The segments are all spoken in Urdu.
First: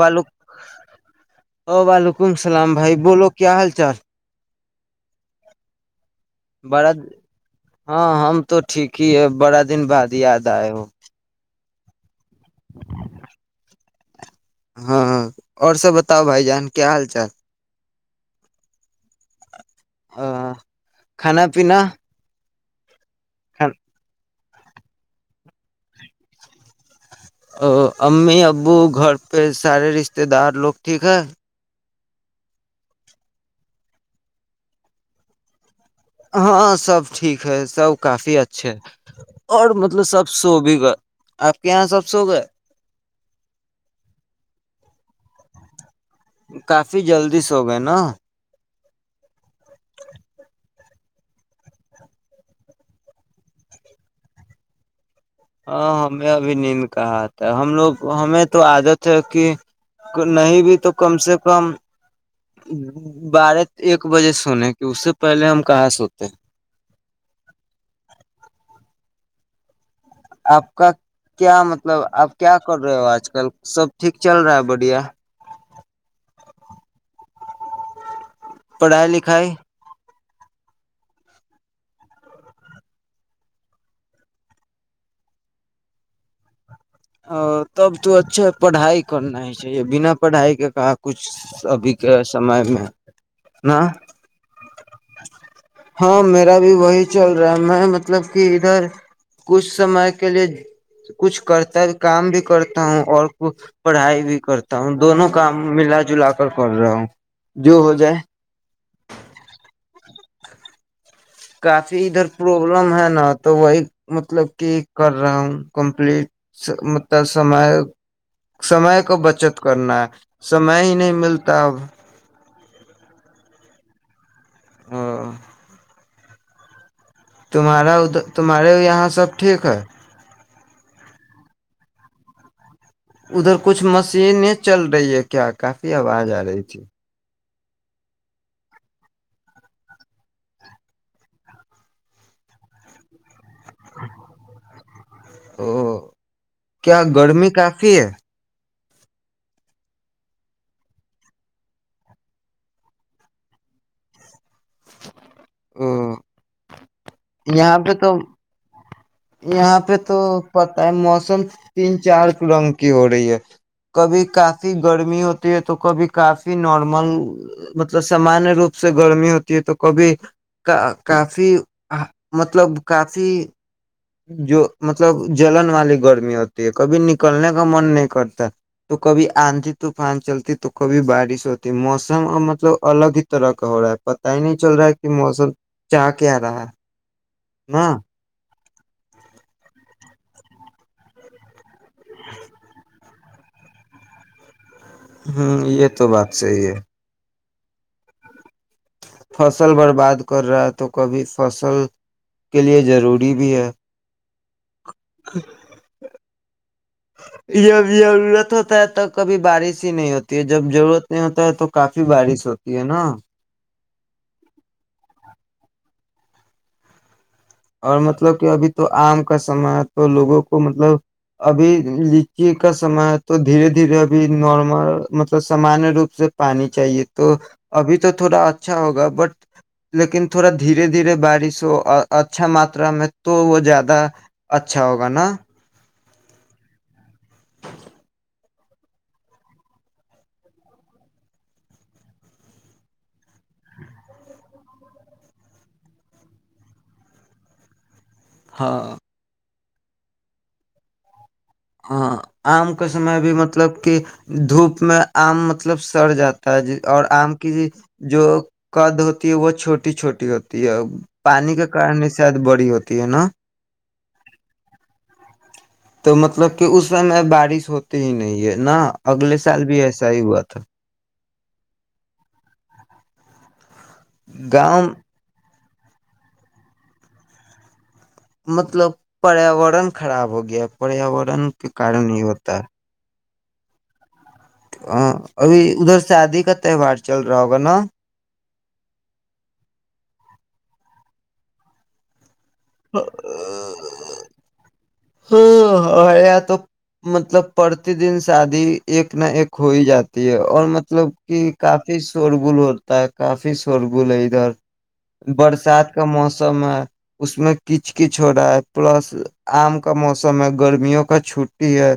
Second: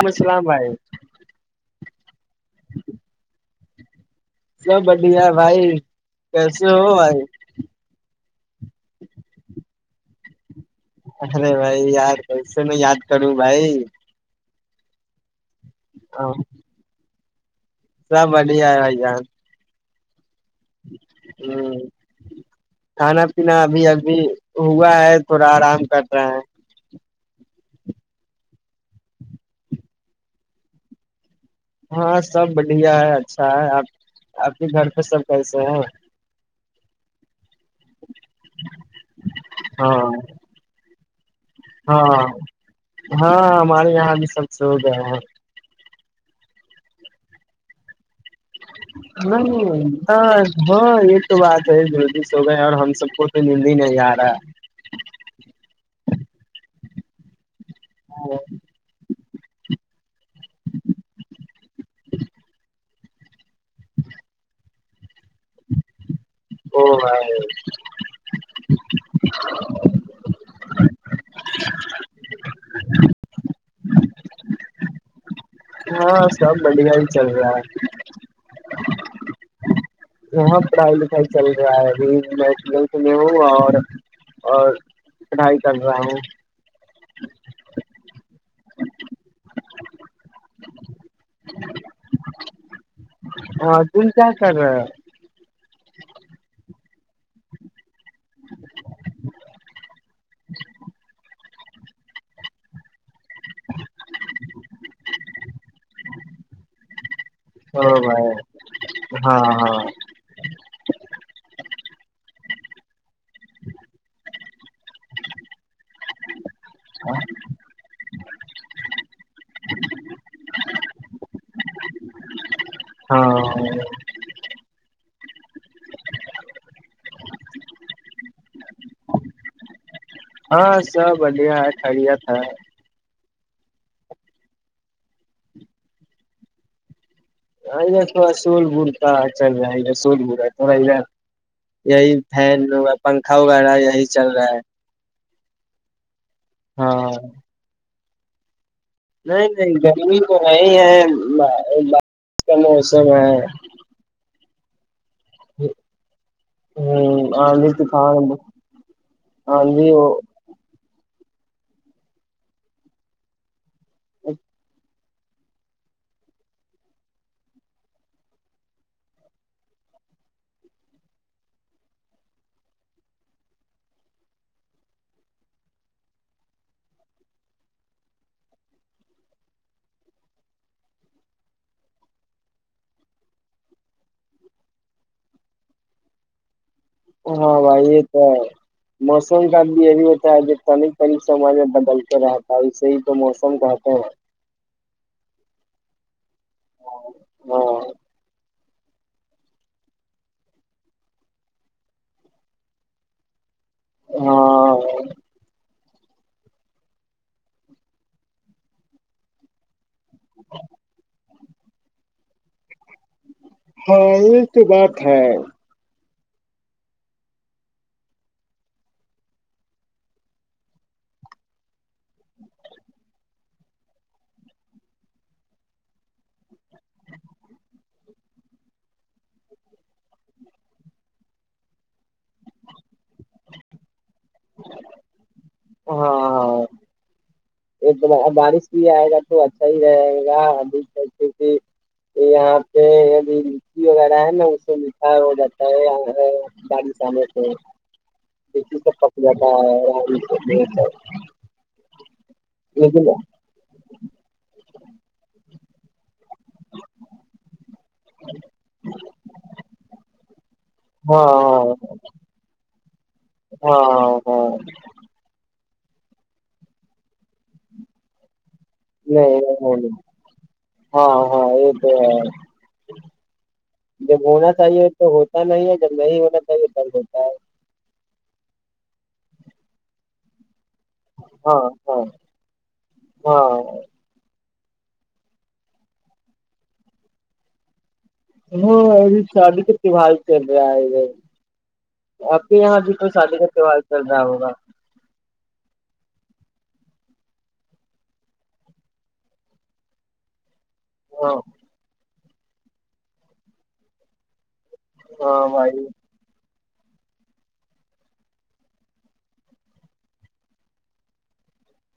وعلیکم السلام بھائی او وعلیکم اللام بھائی بولو کیا حال چار سب بڑھیا بھائی کیسے بڑ ہو بھائی ہاں ہم تو ٹھیک ہی ہے بڑ دن بعد یاد آئے وہ ارے بھائی یار ایسے میں یاد کروں بھائی ہاں ہاں اور سب بتاؤ بھائی جان کیا حال چال؟ سب بڑھیا ہے یار۔ اہ کھانا ہ پینا؟ کھانا پینا ابھی ابھی۔ ہوا ہے تھوڑا آرام کر رہا ہیں۔ او امی ابو گھر پہ سارے رشتے دار لوگ ٹھیک ہے؟ ہاں سب بڑھیا ہے اچھا ہے آپ کے گھر پہ سب کیسے ہیں؟ ہاں سب ٹھیک۔ سب کافی اچھے ہے اور مطلب ہاں سب سو بھی گئے۔ آپ کے یہاں سب سو ہاں گئے؟ ہاں ہمارے یہاں بھی سب سو گئے ہیں کافی جلدی سےو گئے نا؟ نہیں ہاں یہ تو بات ہے جلدی سو گئے اور ہم سب کو تو نیند ہی نہیں آ رہا ہے۔ ہاں ہمیں [unintelligible] ہم لوگ ہے ہمیں تو عادت ہے۔ [unintelligible] نہیں بھی تو کم سے کم بارہ ایک بجے سنے کی اس سے پہلے ہم کہاں سوتے۔ او بھائی۔ آپ کا کیا مطلب آپ۔ کیا کر رہے ہو آج کل، سب ٹھیک چل رہا ہے بڑھیا؟ ہاں سب بڑھیا ہی چل رہا ہے۔ پڑھائی لکھائی؟ یہاں پڑھائی لکھائی چل رہا ہے ابھی میں بارہویں میں ہوں اور اور پڑھائی کر رہا ہوں۔ تب تو اچھا پڑھائی کرنا ہی چاہیے بنا پڑھائی کے کہاں کچھ ابھی کے سمے میں۔ ہاں تم کیا کر رہے ہاں میرا بھی وہی چل رہا ہیں میں مطلب کہ ادھر کچھ سمے کے لیے کچھ کرتا کام بھی کرتا ہوں اور پڑھائی بھی کرتا ہوں۔ دونوں کام ملا جلا کر کر رہا ہوں۔ جو ہو جائے [inaudible] ہاں ہاں کافی ادھر پربلم ہے نا تو وہی مطلب کہ کر رہا ہوں کمپلیٹ۔ [unintelligible] بچت کرنا ہے سمے ہی نہیں ملتا اب۔ ہاں ہاں تمہارا ادھر تمہارے یہاں سب ٹھیک ہے؟ ہاں سب بڑھیا ہے خرییات ہے ادھر کچھ مشین چل رہی ہے کیا؟ کافی آواز آ رہی تھی۔ ہاں ادھر تھوڑا سول بڑتا چل رہا ہےھر سول بڑ رہا ہے تھڑا ادھر یہی فین پنکھا وغیرہ یہی چل رہا ہے ا کیا ہاں گرمی کافی ہے نہیں نہیں گرمی تو نہیں ہے بارش کا موسم ہے او ہ ہوں آ ل یہاں پہ تھا تو یہاں پہ تو پت ہے موس موسم تین چار رنگ کی ہو رہی ہے کبھی کافی گڑ ہوتی ہے تو کبھی کافی نارمل مطلب سامانیہ روپ سے گرمی ہوتی ہے تو کبھی کافی مطلب کافی جو مطلب جلن والی گرمی ہوتی ہے کبھی نکلنے کا من نہیں کرتا تو کبھی آندھی طوفان چلتی تو کبھی بارش ہوتی موسم ا مطلب الگ ہی طرح کا ہو رہا ہے پت ہی نہیں چل رہا ہے کہ موسم چا کیا رہا ہاں بھائی نا ہ یہ تو ہے موسم خ بھی ای ہوتا ہے آج کری پریاج ب چل کر رہتا اسسے ہی تو موسم کہتے ہیں ہوں یہ تو بات صحی ہے ہاں فصل برباد کر رہا ہے تو کبھی فصل کے لیے ضروری بھی ہے ہاں خ یہب ضرورت ہوتا ہے تو کبھی بارش نہیں ہوتی ہے جب ضرورت نہیں ہوتا ہے تو کافی بارش ستی ہے نا ہاں یہ تو بات ہے اور مطلب کہ ابھی تو آم کا سمے ہے تو لوگوں کو مطلب ابھی لچی کا سمے ہے تو دھیرے دھیرے ابھی نارمل مطلب سامانیہ روپ سے پانی چاہیے تو ابھی تو تھوڑا اچھا ہوگا بٹ لیکن تھوڑا دھیرے دھیرے بارش ہو اچھا ماترا میں تو وہ زیادہ اچھا ہوگا نا ہاں ایک بارش بھی آئے گا تو اچھا ہی رہے گا ابھی کیکہ یہاں پہ اب لچی وغیرہ ہے نا اس سے میٹھا ہو جاتا ہے بارش آنے سے د ہاں پ ہاں ہاں آم کا سمے بھی مطلب کہ دھوپ میں آم م مطلب سڑ جاتا اور آم کی جو قد ہوتی ہے وہ چھوٹی چھوٹی ہوتی ہے ہاں پانی کے کارن شاید بڑی ہوتی ہے نا ہاں ہ تو مطلب کہ اس سمے بارش ہوتی ہی نہیں ہے نہ اگلے نہیں سال بھی نہیں ایسا ہی ہوا تھا ہاں ہاں یہ تو جب ہونا چاہیے گاؤں تو ہوتا نہیں ہے جب نہیں ہوتا تو یہ درق ہوتا ہے مطلب پریاورن خراب ہو گیا اب پریاورن ہاں کے ہاں کارن نہیں ہوتا ہے ہاں ہاں ابھی ادھر شادی کا تہوار چل رہا ہوگا نا ہاں ابھی بہت یہاں بھی تو شادی کا تہوار چل رہا ہوگا ہیا تو مطلب پرتی دن شادی ایک نہ ایک ہو ہی جاتی ہے اور ملب مطلب ہاں کہ کافی شورغل ہوتا ہے کافی شورغل ہے ادھر ہاں بھائی برسات کا موسم سم ہے اس میں کچ کچ ہو رہا ہے پلس آم کا موسم ہے گرمیوں کا چھٹی ہے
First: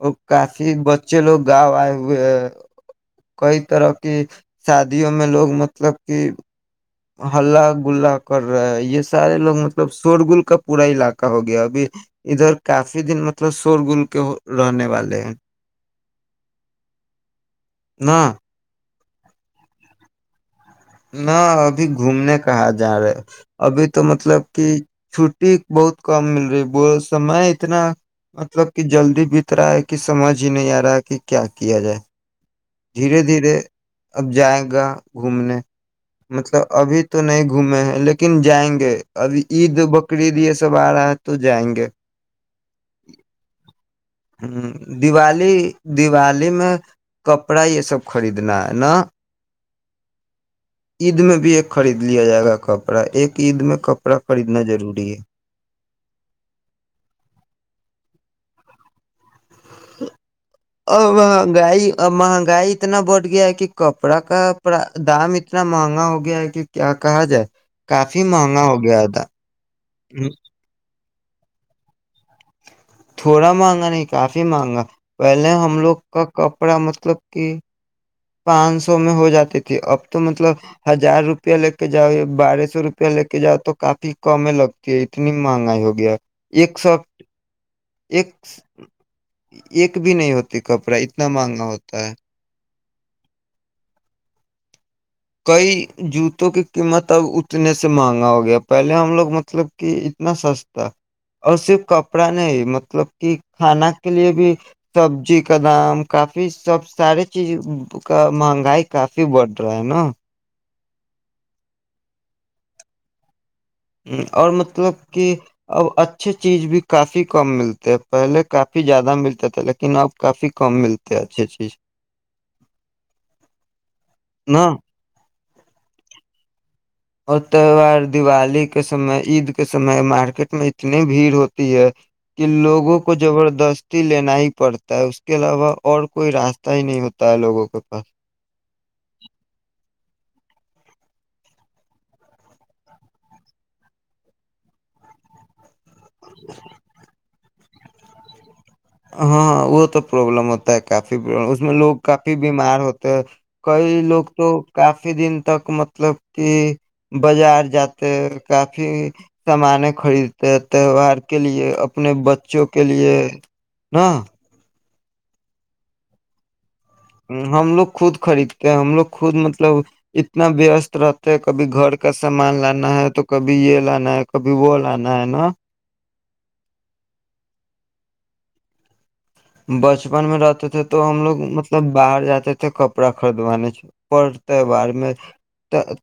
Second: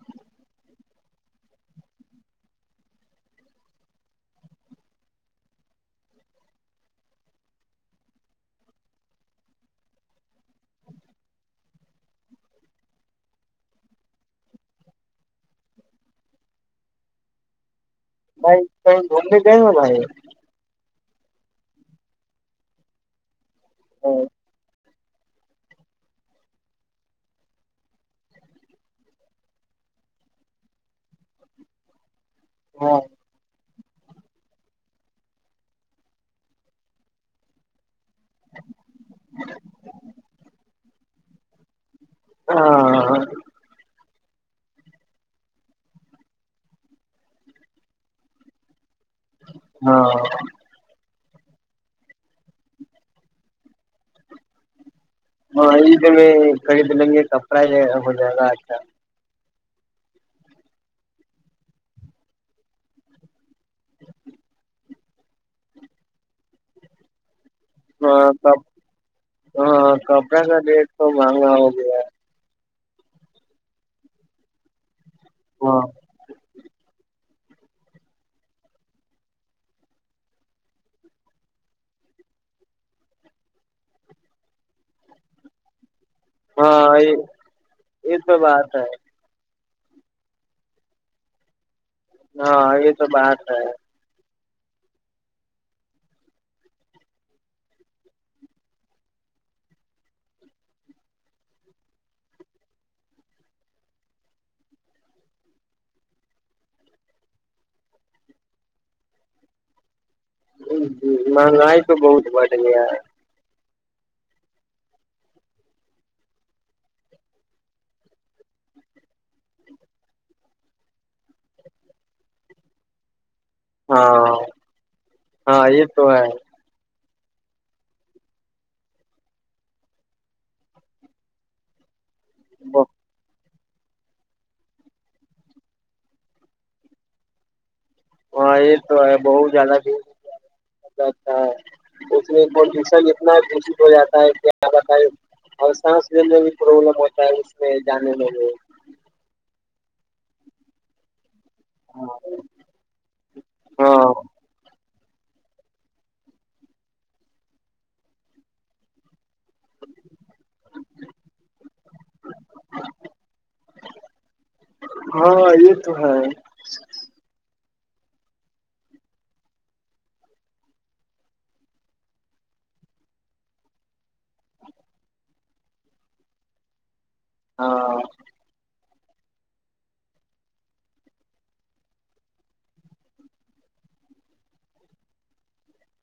اور کافی بچے لوگ گاؤ آئے ہوئے ہے کئی طرح کی شادیوں میں لوگ مطلب کہ [unintelligible] ہلہ گلا کر رہا ہے یہ سارے لوگ مطلب شورگل کا پورا علاقہ ہو گیا ابھی ادھر کافی دن مطلب شورگل کے رہنے والے ہیں نہ ممبے گئی والا ہے نہ ابھی گھومنے کہاں جا رہے ابھی تو مطلب کہ چھٹی بہت کم مل رہی سمے اتنا مطلب کہ جلدی بت رہا ہے کہ سمجھ ہی نہیں آ رہا ہے کہ کیا کیا جائے ہاں دھیرے دھیرے اب جائے گا گھومنے مطلب ابھی تو نہیں گھومے ہیں لیکن کن جائیں گے ابھی عید بقرعید یہ سب آ رہا ہے تو جائیں گے ہ ہ دیوالی دیوالی میں کپڑا یہ سب خریدنا ہے نا ہاں عید میں بھی ایک خرید لیا جائے گا کپڑا ایک عید میں کپڑا خریدنا ضروری ہے ہاں کڑد لنے کپڑا ہو جا آھا اور مہنگائی مہنگائی اتنا بڑھ گیا ہے کہ کپڑا کا دام اتنا مہنگا ہو گیا ہے کہ کیا کہا جائے [unintelligible] ہاں ک مہنگا ہو گیا تھا ہاں کپڑا کا [unintelligible] ہ ہ آاد [unintelligible] تھوڑا مہنگا نہیں کافی مہنگا پہلے ہے ہم ہاں لوگ کا کپڑا مطلب کی پانچ سو میں ہو جاتی تھی اب تو مطلب ہزار روپیہ لے کے جاؤ یا بارہ سو روپیہ لے کے جاؤ تو کافی کم ہی لگتی ہے اتنی مہنگائی ہو گیا ایک ہاں سو یہ یہ ایک تو بات ہے ایک بھی نہیں ہوتی کپڑا اتنا مہنگا ہو ہاں تو بات ہے کئی جوتوں کی قیمت اب اتنے سے مہنگا ہو گیا پہلے ہم لوگ مطلب کہ اتنا سستا اور صرف کپڑا نہیں مطلب کہ کھانا کے لیے بھی سبزی کا دام کافی سب سارے چیز کا مہنگائی کافی بڑھ رہا ہینا جی جی مہنگائی تو بہت بڑ گیا اور مطلب کہ اب اچھی چیز بھی کافی کم ملتے ہے پہلے کافی زیادہ ملتے تھے لیکن اب کافی کم ملتے ہیں اچھی چیز ہاں نا ہاں یہ تو ہے اور تہوار دیوالی کے سمے عید کے سمے مارکیٹ میں اتنی بھیڑ ہوتی ہے کہ لوگوں کو زبردست کشتی لینا ہی پڑتا ہے اس کے علاوہ اور کوئی راستہ ہی نہیں ہوتا ہے لوگوں کے پاس [unintelligible] [unintelligible] [unintelligible] ہاں وہ تو پروابلم ہوتا ہے کافی بڈا اس لوگ کافی بیمار ہوتے ہیں کئی ہاں لوگ تو کافی کافی دن تک مطلب کہ بازار جاتے ہیں کافی سامان خریدتے ہیں تہوار کے لیے اپنے بچوں کے لیے نا ہاں یہ تو ہے ہم لوگ خود خریدتے ہیں ہم لوگ خود مطلب اتنا وست رہتے ہیں کبھی گھر کا سامان لانا ہے تو کبھی یہ لانا ہے کبھی وہ لانا ہے نا ہاں بچپن میں رہتے تھے تو ہم لوگ مطلب باہر جاتے تھے کپڑا خریدوانے سے پر تہوار میں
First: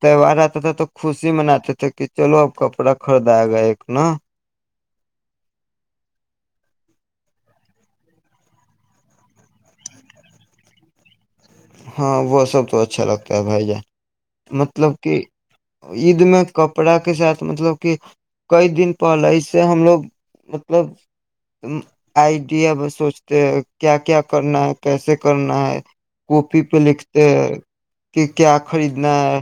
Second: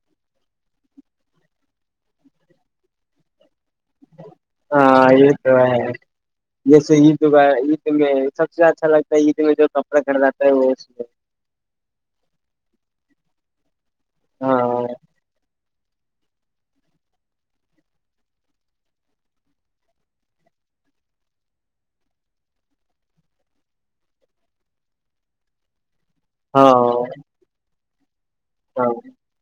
تہوار آتا تھا تو خوشی مناتے تھے کہ چلو اب کپڑا خریدائے گا ایک ن ہاں یہ تو ہے جیسے عید عید میں سب سے اچھا لگتا ہے عید میں جو کپڑا گھر جاتا ہے وہ اس ہاں وہ سب تو اچھا لگتا ہے بھائی جان ہاں مطلب کہ عید میں کپڑا کے ساتھ مطلب کہ کئی دن پہلے اس سے ہم لوگ مطلب آئیڈیا سوچتے ہیں کیا کیا کرنا ہے کیسے کرنا ہے کاپی ہاں پہ لکھتے ہیں کہ کیا ہاں خریدنا ہے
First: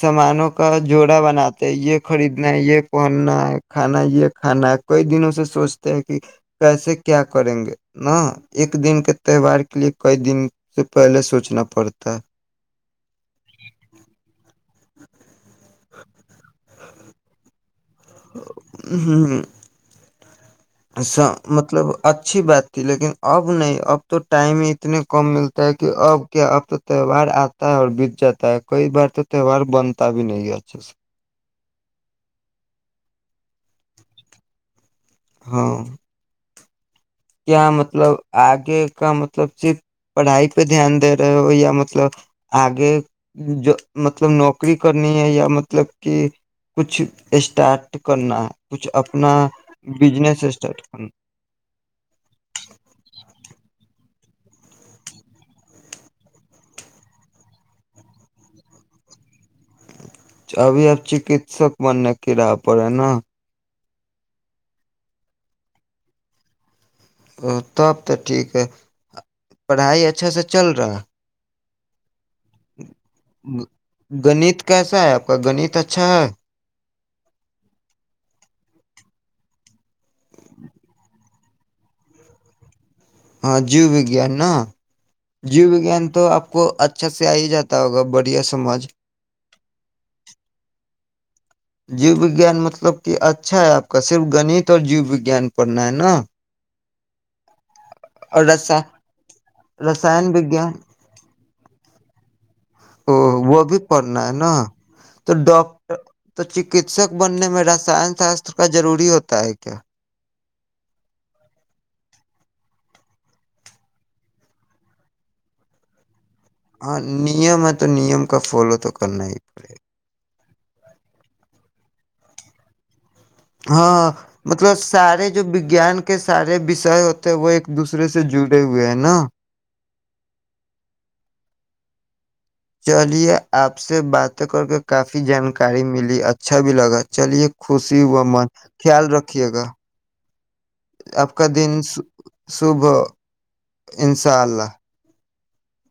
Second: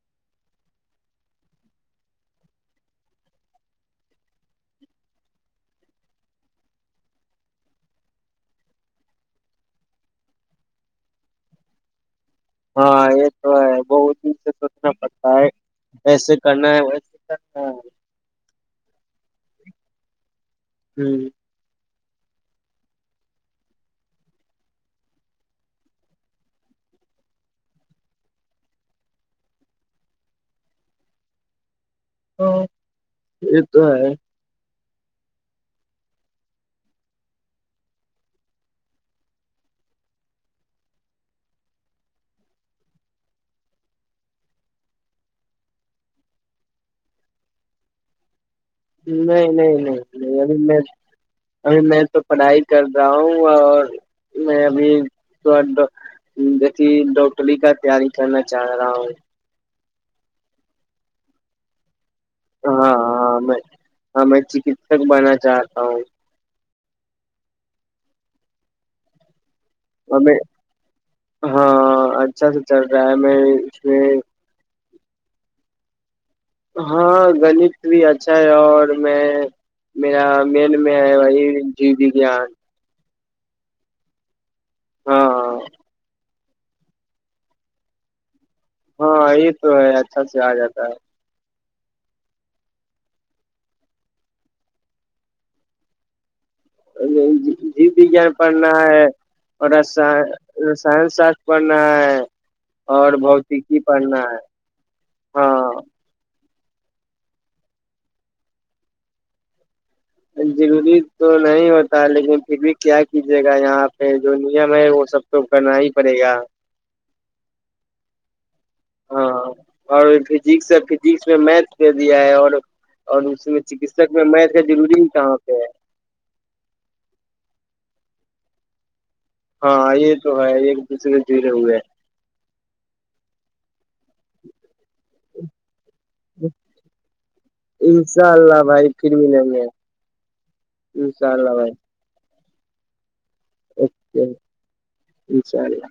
سامانوں کا جوڑا بناتے ہیں یہ خریدنا ہے یہ پہننا ہے کھانا یہ کھانا ہے کئی دنوں سے سوچتے ہیں کہ کیسے کیا کریں گے ن ایک دن کے تہوار کے لیے کئی دن سے پہلے سوچنا پڑتا ہے ہاں یہ تو ہے جیسے کرنا ہے ویسے کرنا ہے ایسی ہے مطلب اچھی بات تھی لیکن اب نہیں اب تو ٹائم ہی اتنے کم ملتا ہے کہ اب کیا اب تو تہوار آتا ہے اور بیت جاتا ہے کئی بار تو تہوار بنتا بھی نہیں ہے اچھے سے حان یہ تہ ہیں حان کیا مطلب آگے کا مطلب صرف پڑھائی پہ دھیان دے رہے ہو یا مطلب آگے جو مطلب نوکری کرنی ہے یا مطلب کہ کچھ اسٹارٹ کرنا ہے کچھ اپنا نہیں نہیں نہیں نہیں بجنس ابھی میں اسٹارٹ کرنا ابھی میں تو پڑھائی کر رہا ہوں اور میں ابھی تھوڑ جیسی ڈوٹری کا تیاری کرنا چاہ رہا ہوں ابھی آپ چکتسک م کررا پڑے ہاں نا ہاں میں ہاں میں چکسک بنا چاہتا ہوں ا تب تو ٹھیک ہے پڑھائی اور اچھا میں سے چل رہا ہے ہاں اچھا سے چل رہا ہے میں اس میں گنت کیسا آپ کا گنیت اچھا ہے ہاں گنیت بھی اچھا ہے اور میں میرا مین میں ہے وہی جی وی گان ہاں جی وگیان ہاں جی وگیان تو کو اچھا سے آ ہی جاتا ہوگا بڑھیا سے ہاں یہ تو ہے اچھا سے آ جاتا ہے جی وگیان مطلب کہ اچھا ہے آپ کا صرف گنیت اور جی وگیان پڑھنا ہے نا [inaudible] جی وگیان اور پڑھنا رسا ہے اور رسائن وگیان سائن پڑھنا ہے او وہ بھی پڑھنا ہے نا تو ہاں ڈاکٹر تو شک شک بننے میں رسائن شاستر کا ضروری ہوتا ہے کیا ضروری تو نہیں ہوتا لیکن پھر بھی کیا کیجیے گا یہاں پہ جو نیم ہے وہ سب تو کرنا ہی پڑے گا ہاں نیم ہے تو نیم کا فالو تو کرنا ہی پڑے ٹھیک سے فجکس میں میتھ دے دیا ہے اور اور اس میں ہاں چکسک میں میتھ کا مطلب ضروری ہی سارے کہاں جو پہ ہے وگیان کے سارے وشے ہوتے وہ ایک دوسرے سے جڑے ہوئے ہینا ہاں یہ تو ہے ایک دوسرے کے جھیرے ہوئے ہیں چلیے آپ آپ سے باتیں کر کے کافی جانکاری ملی ہیں۔ اچھا بھی لگا چلیے خوشی ہو انشاء من اللہ بھائی خیال پھر رکھیے ملیں گے گا آپ انشاء کا اللہ دن بھائی سکھ صبح اوکے اشاء اللہ انشاء اللہ